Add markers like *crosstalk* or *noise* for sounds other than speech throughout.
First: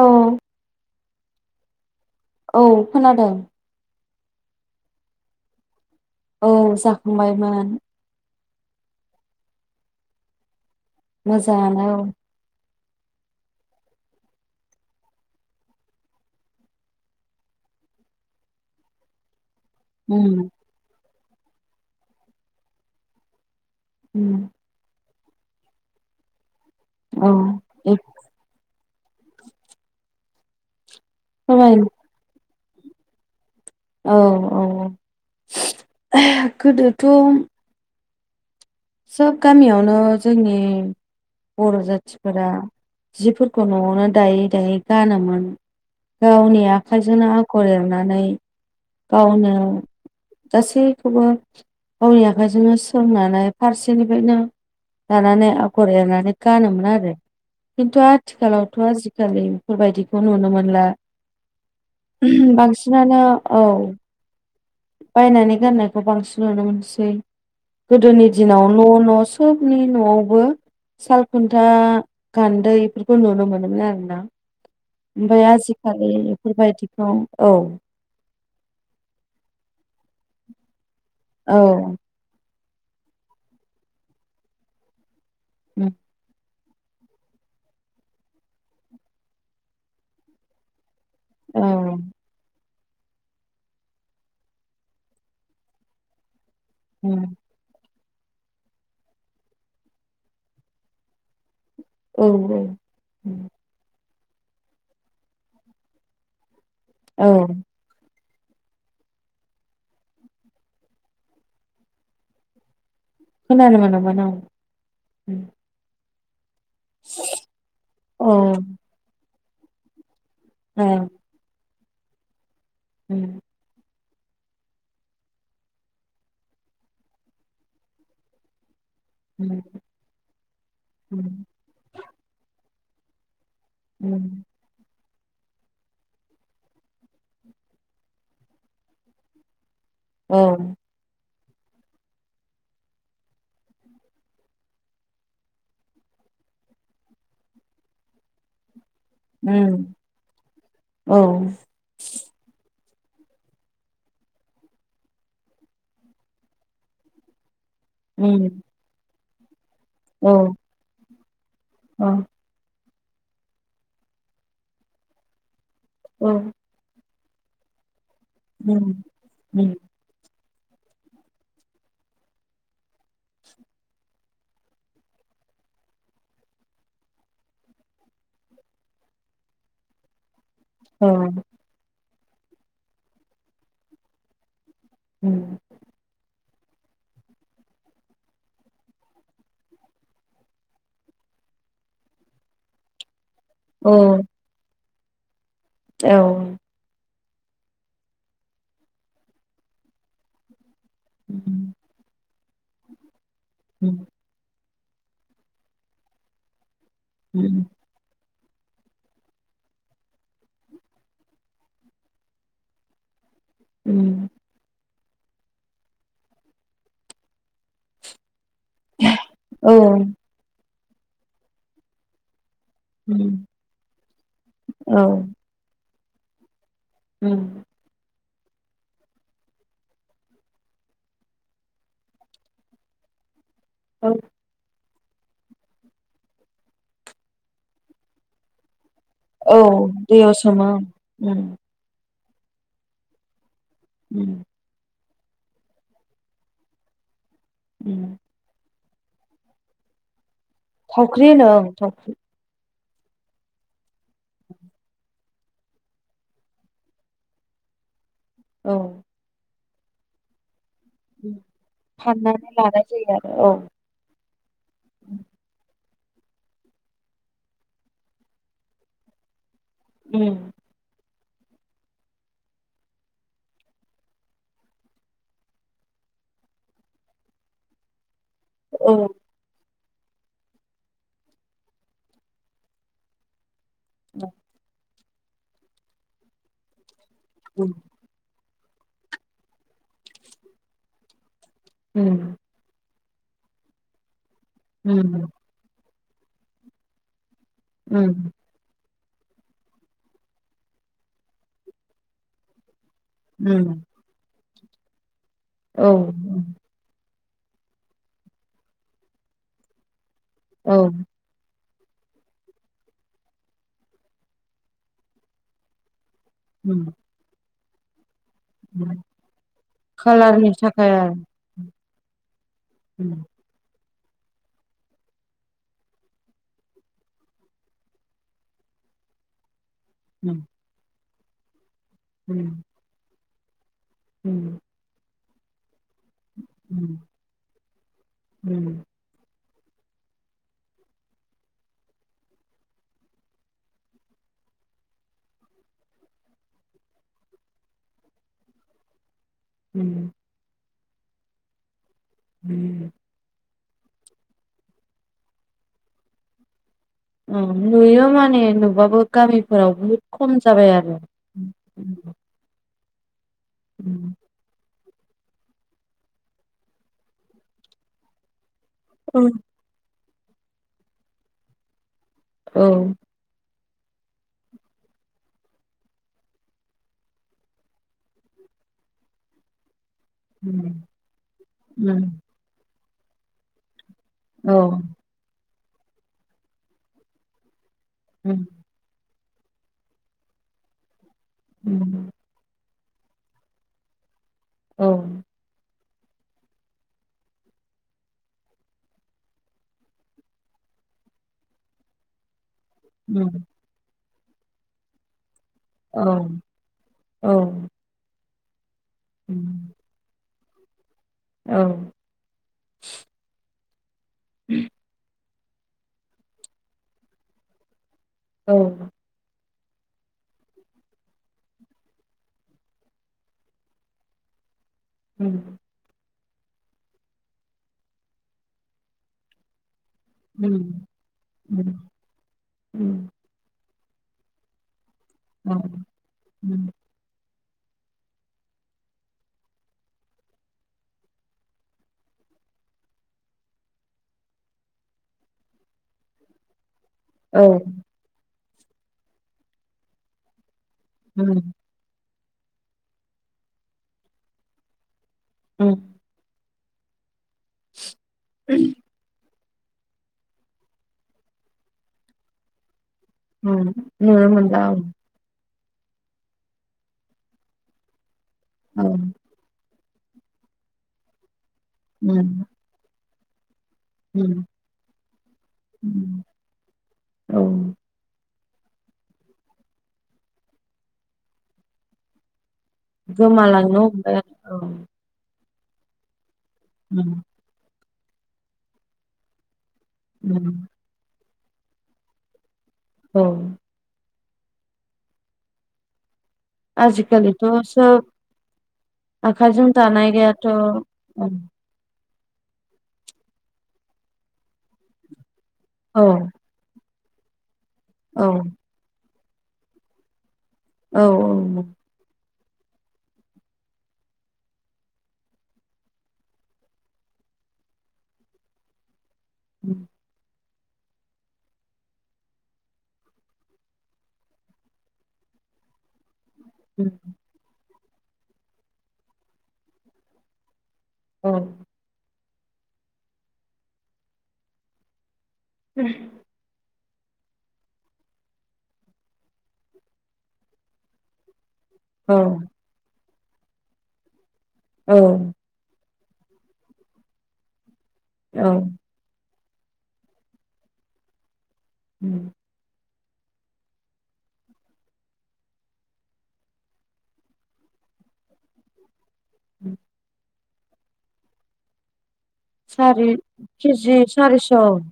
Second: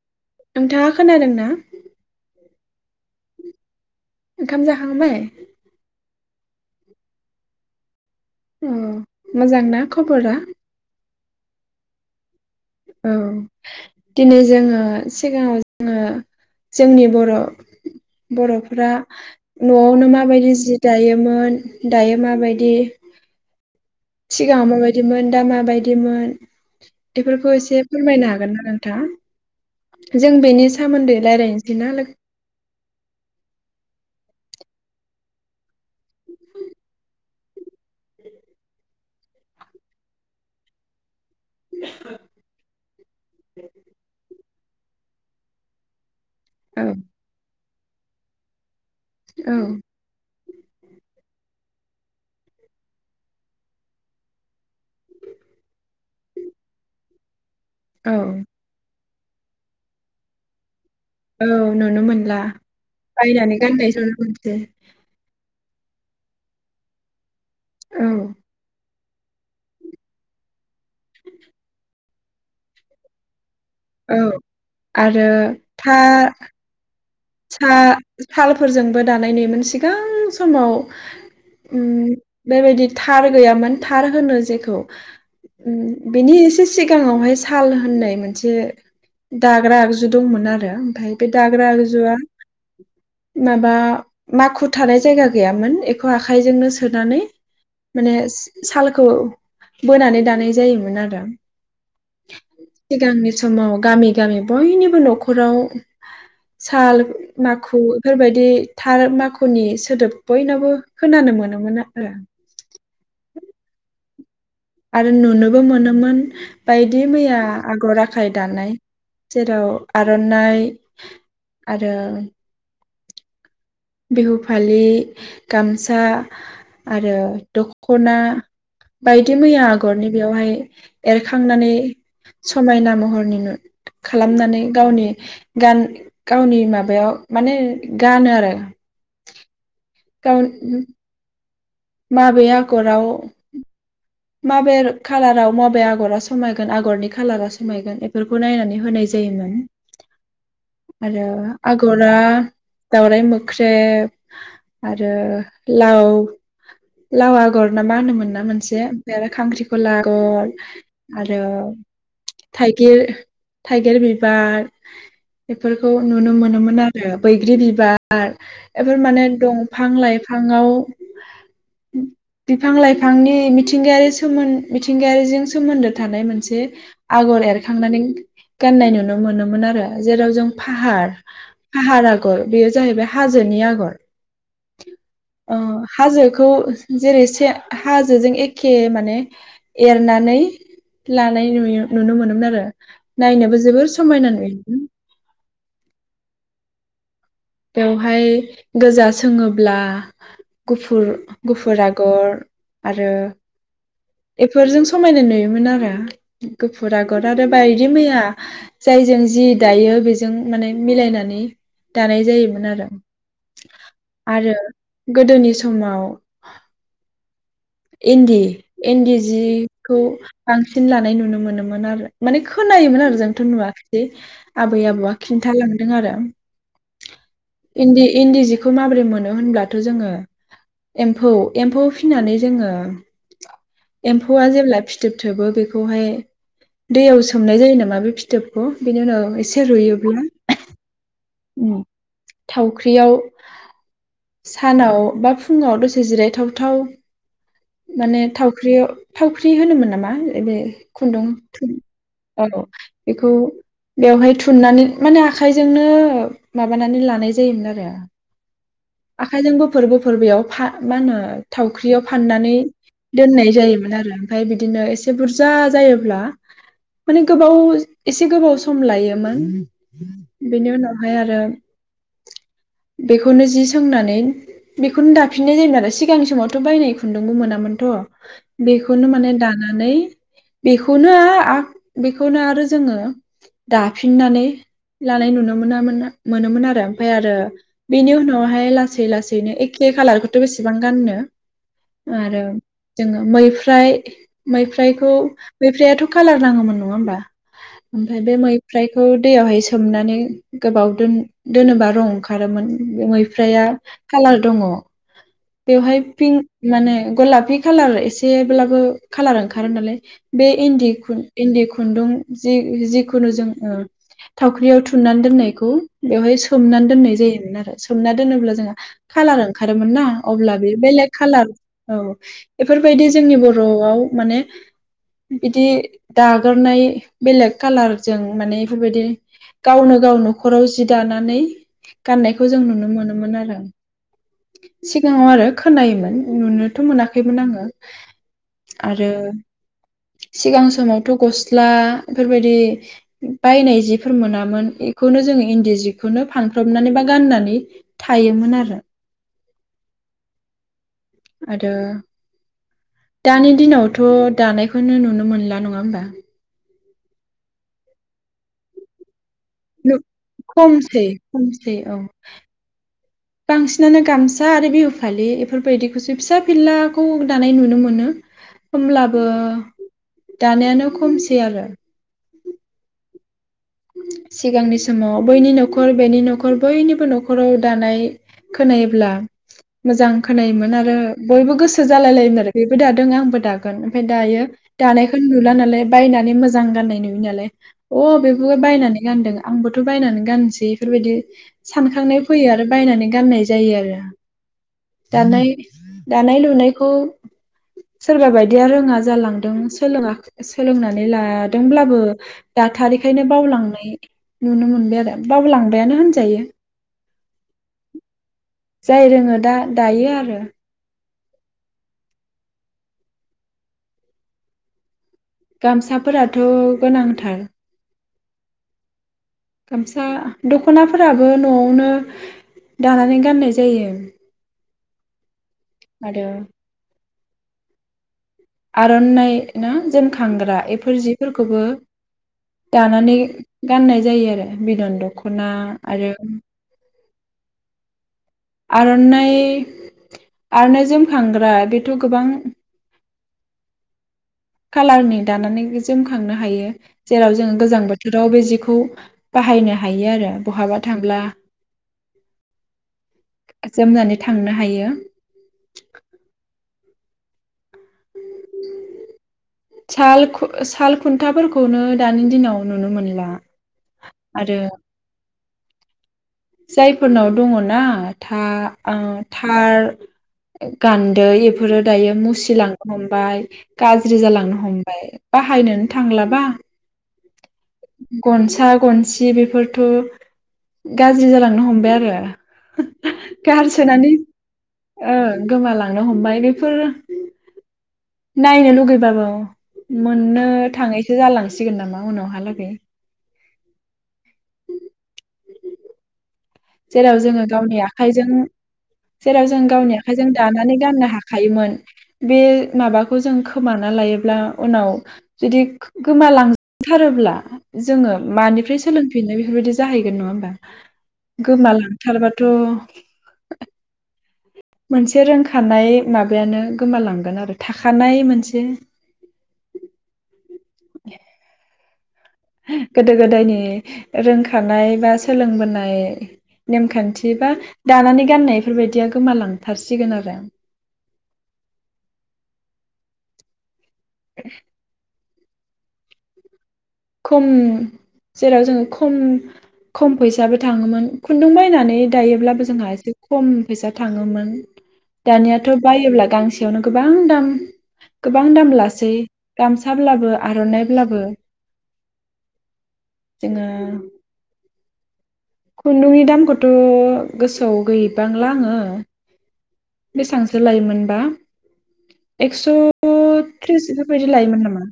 औ नोंथाङा खोनादों ना? औ खोनादों। ओंखाम जाखांबाय? औ जाखांबायमोन। औ मोजांना खबरा? मोजां ङानो औ औ दिनै जोङो सिगाङाव जोङो जोंनि बर' बर'फोरा न'आवनो उम माबायदि जि दायो। मोन दायो माबायदि उम सिगांङाव माबाय दिमोन दा माबायदिमोन। औ बेफोरखौ एसे फोरमायनो हागोन ना नोंथां? जों बेनि सोमोन्दै फोरमाय रायलायनोसै ना लोगो औ औ *unintelligible* गोदोथ' सब गामियावनो जोंनि बर' जाथिफोरा जिफोरखौ न'आवनो दायो। दाहाय गानो मोन। गावनि औ आखाइजोंनो आग र एरनानै गावनो औ गासैखौबो गावनि आखाइजोंनो सोंनानै फारसेनिफ्रायनो दानानै आगर एरनानै गानोमोन आरो खिन्थु औ आथिखालावथ' आजि खालि बेफोरबायदिखौ नुनो मोनला औ नुनो मोनला बायनानै गाननाय जोमनायखौ दे बाय बानायनानै गाननायखौ बांसिन नुनो मोनसै औ गोदोनि दिनाव न' न' सबनि न'आवबो सालखुन्था गान्दैफोरखौ नुनो मोनो औ आरोना आरो ओमफ्राय था आजिखालि बेफोरबायदि सा सालफोरजोंबो दानाय नुयोमोन सिगां समाव औ उम बेबायदि थार गैयामोन थार होनो जेखौ उ उम बेनि एसे सिगाङावहाय साल होननाय मोनसे दाग्रा आगजु दंमोन आरो ओमफ्राय बे औ दाग्रा आगजुआ माबा माखु थानाय जायगा गैयामोन बेखौ आखाइजोंनो सोनानै उम माने सालखौ बोनानै दानाय जायोमोन आरो। औ सिगांनि उम समाव गामि गामि बयनिबो न'खराव साल औ माखु बेफोरबाय बिदि थार माखुनि सोदोब बयनावबो खोनानो मोनोमोन आरो खोनानो मोनोमोन औ आरो नुनोबो मोनोमोन *inaudible* बायदि मैया आगर औ आखाय दानाय जेराव आरननाइ औ आरो उम बिहु फालि गामसा आरो दखना बायदि मैया आगरनि बेयावहाय औ एरखांनानै समायना महरनि नु उम खालामनानै गावनि गान गावनि माबायाव माने गानो आरो औ गाव माबे आगराव माबेर कालाराव माबे आगरा समायगोन आगरनि खालारा समायगोन इफोरखौ नायनानै होनाय जायोमोन औ आरो आगरा दावराइ मोख्रेब आरो लाव लावा गरना मा होनोमोन ना औ मोनसे बे आरो खांख्रि खला आगर आरो थाइ गिर थाइगिर बिबार बेफोरखौ नुनो मोनोमोन आरो बैग्रि बिबा र उम एफोर माने उम दंफां लाइफां फांआव बिफां लाइफांनि मिथि थिंगायारि सोमन मिथिंगायारिजों सोमोन्दो थानाय मोनसे आगर एरखांनानै गाननाय नुनो मोनोमोन आरो जेराव जों फाहार औ फाहार आग गर बेयो जाहैबाय हाजोनि आगर ओ उम, हाजोख खौ जेरै से हाजोजों ए खे माने एरनानै लानाय नुयो नुनो मोनोमोन आरो नायनोबो जोबोर औ समायना नुयोमोन। औ बेवहाय गोजा सोङोब्ला गुफुर उम, गुफुर आगर आरो उम फोरजों समायना नुयोमोन आरो फुरा आगर आरो उम, बायदि मैया जायजों जि दायो बेजों माने मिलायनानै दानाय जायोमोन आरो उम, आरो गोदोनि समाव इन्दि इन्दि औ जिखौ बांसि सिन लानाय नुनो मोनोमोन आरो माने खोनायोमोन आरो उम, जोंथ' नुवाखै आबै औ आबौआ खिन्था लां दों आरो उम इन्दि इन्दि जिखौ माबोरै मोनो होनब्लाथ जोङो एम्फौ एम्फौ फिनानै जोङो औ एम्फौआ जेब्ला फि फिथोब थोबो बेखौहाय दैयाव सोमनाय जायो नामा बे फिथोबखौ? बेनि उनाव एसे औ रुयोब्ला दैयाव सोमो उम थावख्रियाव उम, सानाव बा फुङाव दसे जिरायथावथाव उम, माने थावख्रियाव थावख्रि होनोमोन नामा? बे खुन्दुं थावख्रि होनो ओं थुन थावख्रि औ बेखौ बेवहाय थुननानै माने आखाइजोंनो माबानानै लानाय जायोमोन आरो। औ आखाइजोंबो फोरबो फोरबोयाव फा मा होनो उम, थावख्रियाव फाननानै लानाय जायो आरो दोननाय औ जायोमोन आरो ओमफ्राय बिदिनो एसे बुरजा जायो। ब्ला माने गोबाव एसे गोबाव सम लायोमोन। उम, बिनि उनाव फाय आरो बेखौनो जि सोंनानै बेखौनो दाफिननाय जायोमोन आरो सिगांनि समावथ बायनाय खुन्दुंबो मोनामोनथ। औ बेखौनो माने दाना नै बेखौनो आ बेखौनो आरो जोङो दाफिननानै लानाय नुनो मोनामोन मोनोमोन आरो। ओमफाय आरो उम, बेनि उनाव हाय लासै लासैनो एखे खाालारखौथ बेसेबां गाननो। उम, आरो जोङो मैफ्राय मैफ्रायखौ उम, मैफ्रायाथ कालार नाङामोन नङा होमबा? ओमफाय उम, बे मैफ्राय बेखौ दैयावहाय सोमनानै गोबाव दो-दोनोबा रं ओंखारोमोन ओम मैफ्राया उम, कालार दङ औ बेवहाय पिं माने गलाफि खालार एसेब्लाबो खालार ओंखारो नालाय बे औ इन्दि खु इन्दि खुन्दुं जि-जिखुनु जों ओ थावख्रियाव थुननानै दोननाय बेखौ बेवहाय उम, सोमनानै दोननाय जायोमोन आरो सोमना दोनोब्ला जोंहा उम, खाालार ओंखारोमोन ना कालारनि अब्ला बे थाखाय बेलेग आरो कालार औ बेफोरबायदि उम, जोंनि बर'आव माने बिदि दाग्रोनाय बेलेग कालारजों माने इफोरबायदि गावनो गाव उम, न जि दानानै गाननायखौ उम, जों नुनो मोनोमोन आरो। उम *unintelligible* *inaudible* खोनायोमोन नुनोथ' उम, मोनाखैमोन आङो उम, आरो सिगां समावथ' गस्ला बेफोरबायदि बायनाय जिफोर मोनामोन बेखौनो जोङो इन्दि जिखौनो फांफ्र्रबनानै बा गाननानै थायोमोन आरो *inaudible* आरो ओम दानि दिनावथ' दानायखौनो नुनो मोनला नङा होमबा अ नुयो माने नुबुबाबो गामि खमसै खमसै औ बांसिनानो गामसा आरो बि फलि बेफोरबायदिखौसो फिसा फिलाखौ दानाय नुनो मोनो। औ होमब्लाबो दानायानो खमसै आरो औ सिगांनि समाव बैनि न'खर बेनि न'खर बयनिबो न'खराव दानाय खोनायोब्ला मोजां खोनायोमोन आरो बयबो गोसो जालाय लायोमोन आरो बो दादों आंबो दागोन ओमफ्राय दायो औ दानायखौनो नुला नालाय बायनानै मोजां गाननाय नुयो नालाय अ बायनानै गानदों आंबोथ' बायनानै गाननोसै इफोरबायदि सानखांनाय फैयो आरो बायनानै गाननाय जायो आरो दानाय दानाय लुनायखौ सोरबा बायदिया रोङा जालांदों सोलों सोलोंनानै लादोंब्लाबो दाथ' बेनिखायनो बावलांनाय नुनो मोनबाय आरो बाबो लांबायानो होनजायो औ जाय रोङो दा दायो आरो औ *unintelligible* गामसाफोराथ' गोनांथार। औ गामसा दख'नाफोराबो न'आवनो दानानै गाननाय जायो। ओम आरो आर'ननाइ ना जोमखांग्रा नुनो बेफोर जिफोरखौबो दानानै गाननाय जायो आरो बिदनन्द' दखना आरो आर'ननाइ आर'ननाइजों खांग्रा बेथ' गोबां कालारनि दानानै जोमखांनो हायो जेराव जोङो गोजां बोथोराव बे जि खौ बाहायनो हायो आरो बहाबा थांब्ला जोमनानै थांनो हायो औ उम साल साल खुन्थाफोरखौनो दानि दिनाव नुनो मोनो नुनो मोनला औ जायफोरनाव दङना था औ ओ थार गान्दै बे फोरो दायो मुसिलांनो हम बाय गाज्रि जालांनो हमबाय बाहायनोन थांलाबा औ गनसा गनसि बेफोरथ' गाज्रि जालांनो हमबाय आरो गोमालांनो गारसोनानै हमबाय आरो औ ओ गोमालांनो हमबाय बे फोर नायनो लुगैबाबो मोननो थाङैसो जालां सिगोन नामा उनावहालागै औ *inaudible* जेराव जोङो आजिखालिथ' गावनि सोब आखाइजों जेराव जों आखाइजों गावनि आखाइजों दानायाथ' औ दानानै गाननो औ हाखायोमोन बे माबाखौ जों खोमाना लायोब्ला उनाव जुदि गोमालां थारोब्ला जोङो औ मानिफ्राय सोलों फिननाय बेफोरबायदि जाहैगोन नङा होनबा औ गोमालांथारबा थ' मोनसे रोंखानाय माबायानो गोमालांगोन आरो थाखानाय मोनसे उम गोदो गोदायनि रोंखानाय बा सोलोंबोनाय नेमखान्थि बा दानानै गाननाय इफोरबायदिया गोमालांथारसिगोन आरो औ *inaudible* उम खम जेराव जोङो खम खम फैसाबो थाङोमोन खुन्दुं बाय नानै औ दायोब्लाबो जोंहा एसे खम फैसा थाङोमोन। औ दानियाथ' बायोब्ला गांसेयावनो गोबां दाम गोबां औ दाम लासै गामसाब्लाबो आर'ननायब्लाबो उम जोङो खुन्दुंनि दामखौथ' गोसोआव गैबांला आङो उम बेसांसो लायोमोनबा एक्स' सारि थ्रिस केजि बेफोरबायदि सारिस' लायोमोन नामा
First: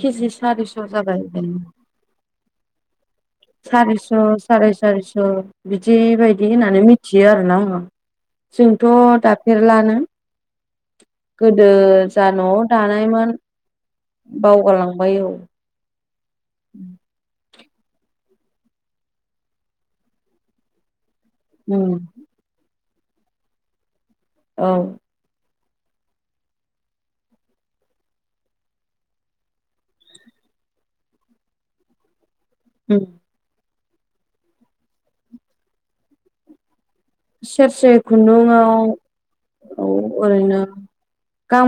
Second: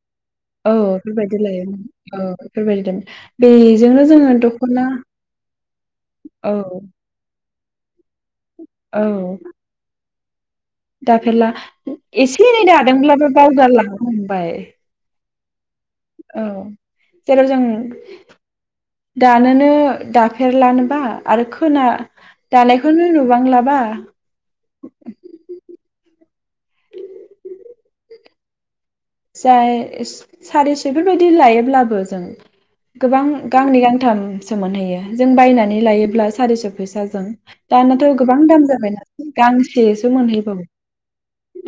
केजि औ सारिस' जाबाय बेफोरबायदि लायोमोन औ *unintelligible* बेजोंनो सारिस' जोङोथ साराय सारिस' बिदि बायदि होननानै मिथियो आरोना जोंथ' औ दाफेरलानो दाफेरला गोदो जा एसे न'आव एनै दानायमोन दादोंब्लाबो बावगारलांनो हमबाय बावगारलांबाय औ औ जेराव जों *unintelligible* दानोनो दाफेरलानोबा आरो उम खोना दानाय बेखौनो नुबांलाबा औ जाय सारिस' फोरबायदि लायोब्लाबो जों उम गोबां गांनै गां थामसो मोनहैयो जों बायनानै लायोब्ला सारिस' फैसा सेरसे खुन्दुुंआव गांसेसो ओरैनो मोनहैबावो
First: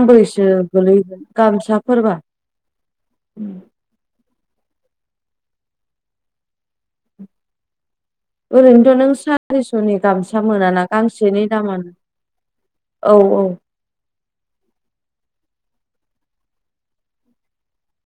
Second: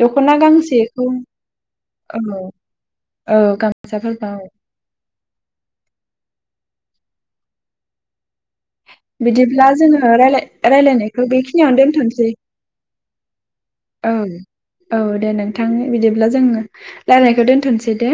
दख'ना गांसेखौ गोलैगोन गामसाफोर औ औ गामसाफोरफोरखौ ओरैनोथ' नों बिदिब्ला सारिस'नि जोङो गामसा रायलाय मोनाना रायलायनायखौ गांसेनि बेखिनियावनो दोनथ'नोसै दामानो औ औ औ औ दे नोंथां बिदिब्ला जों रायनायखौ दोनथ'सै दे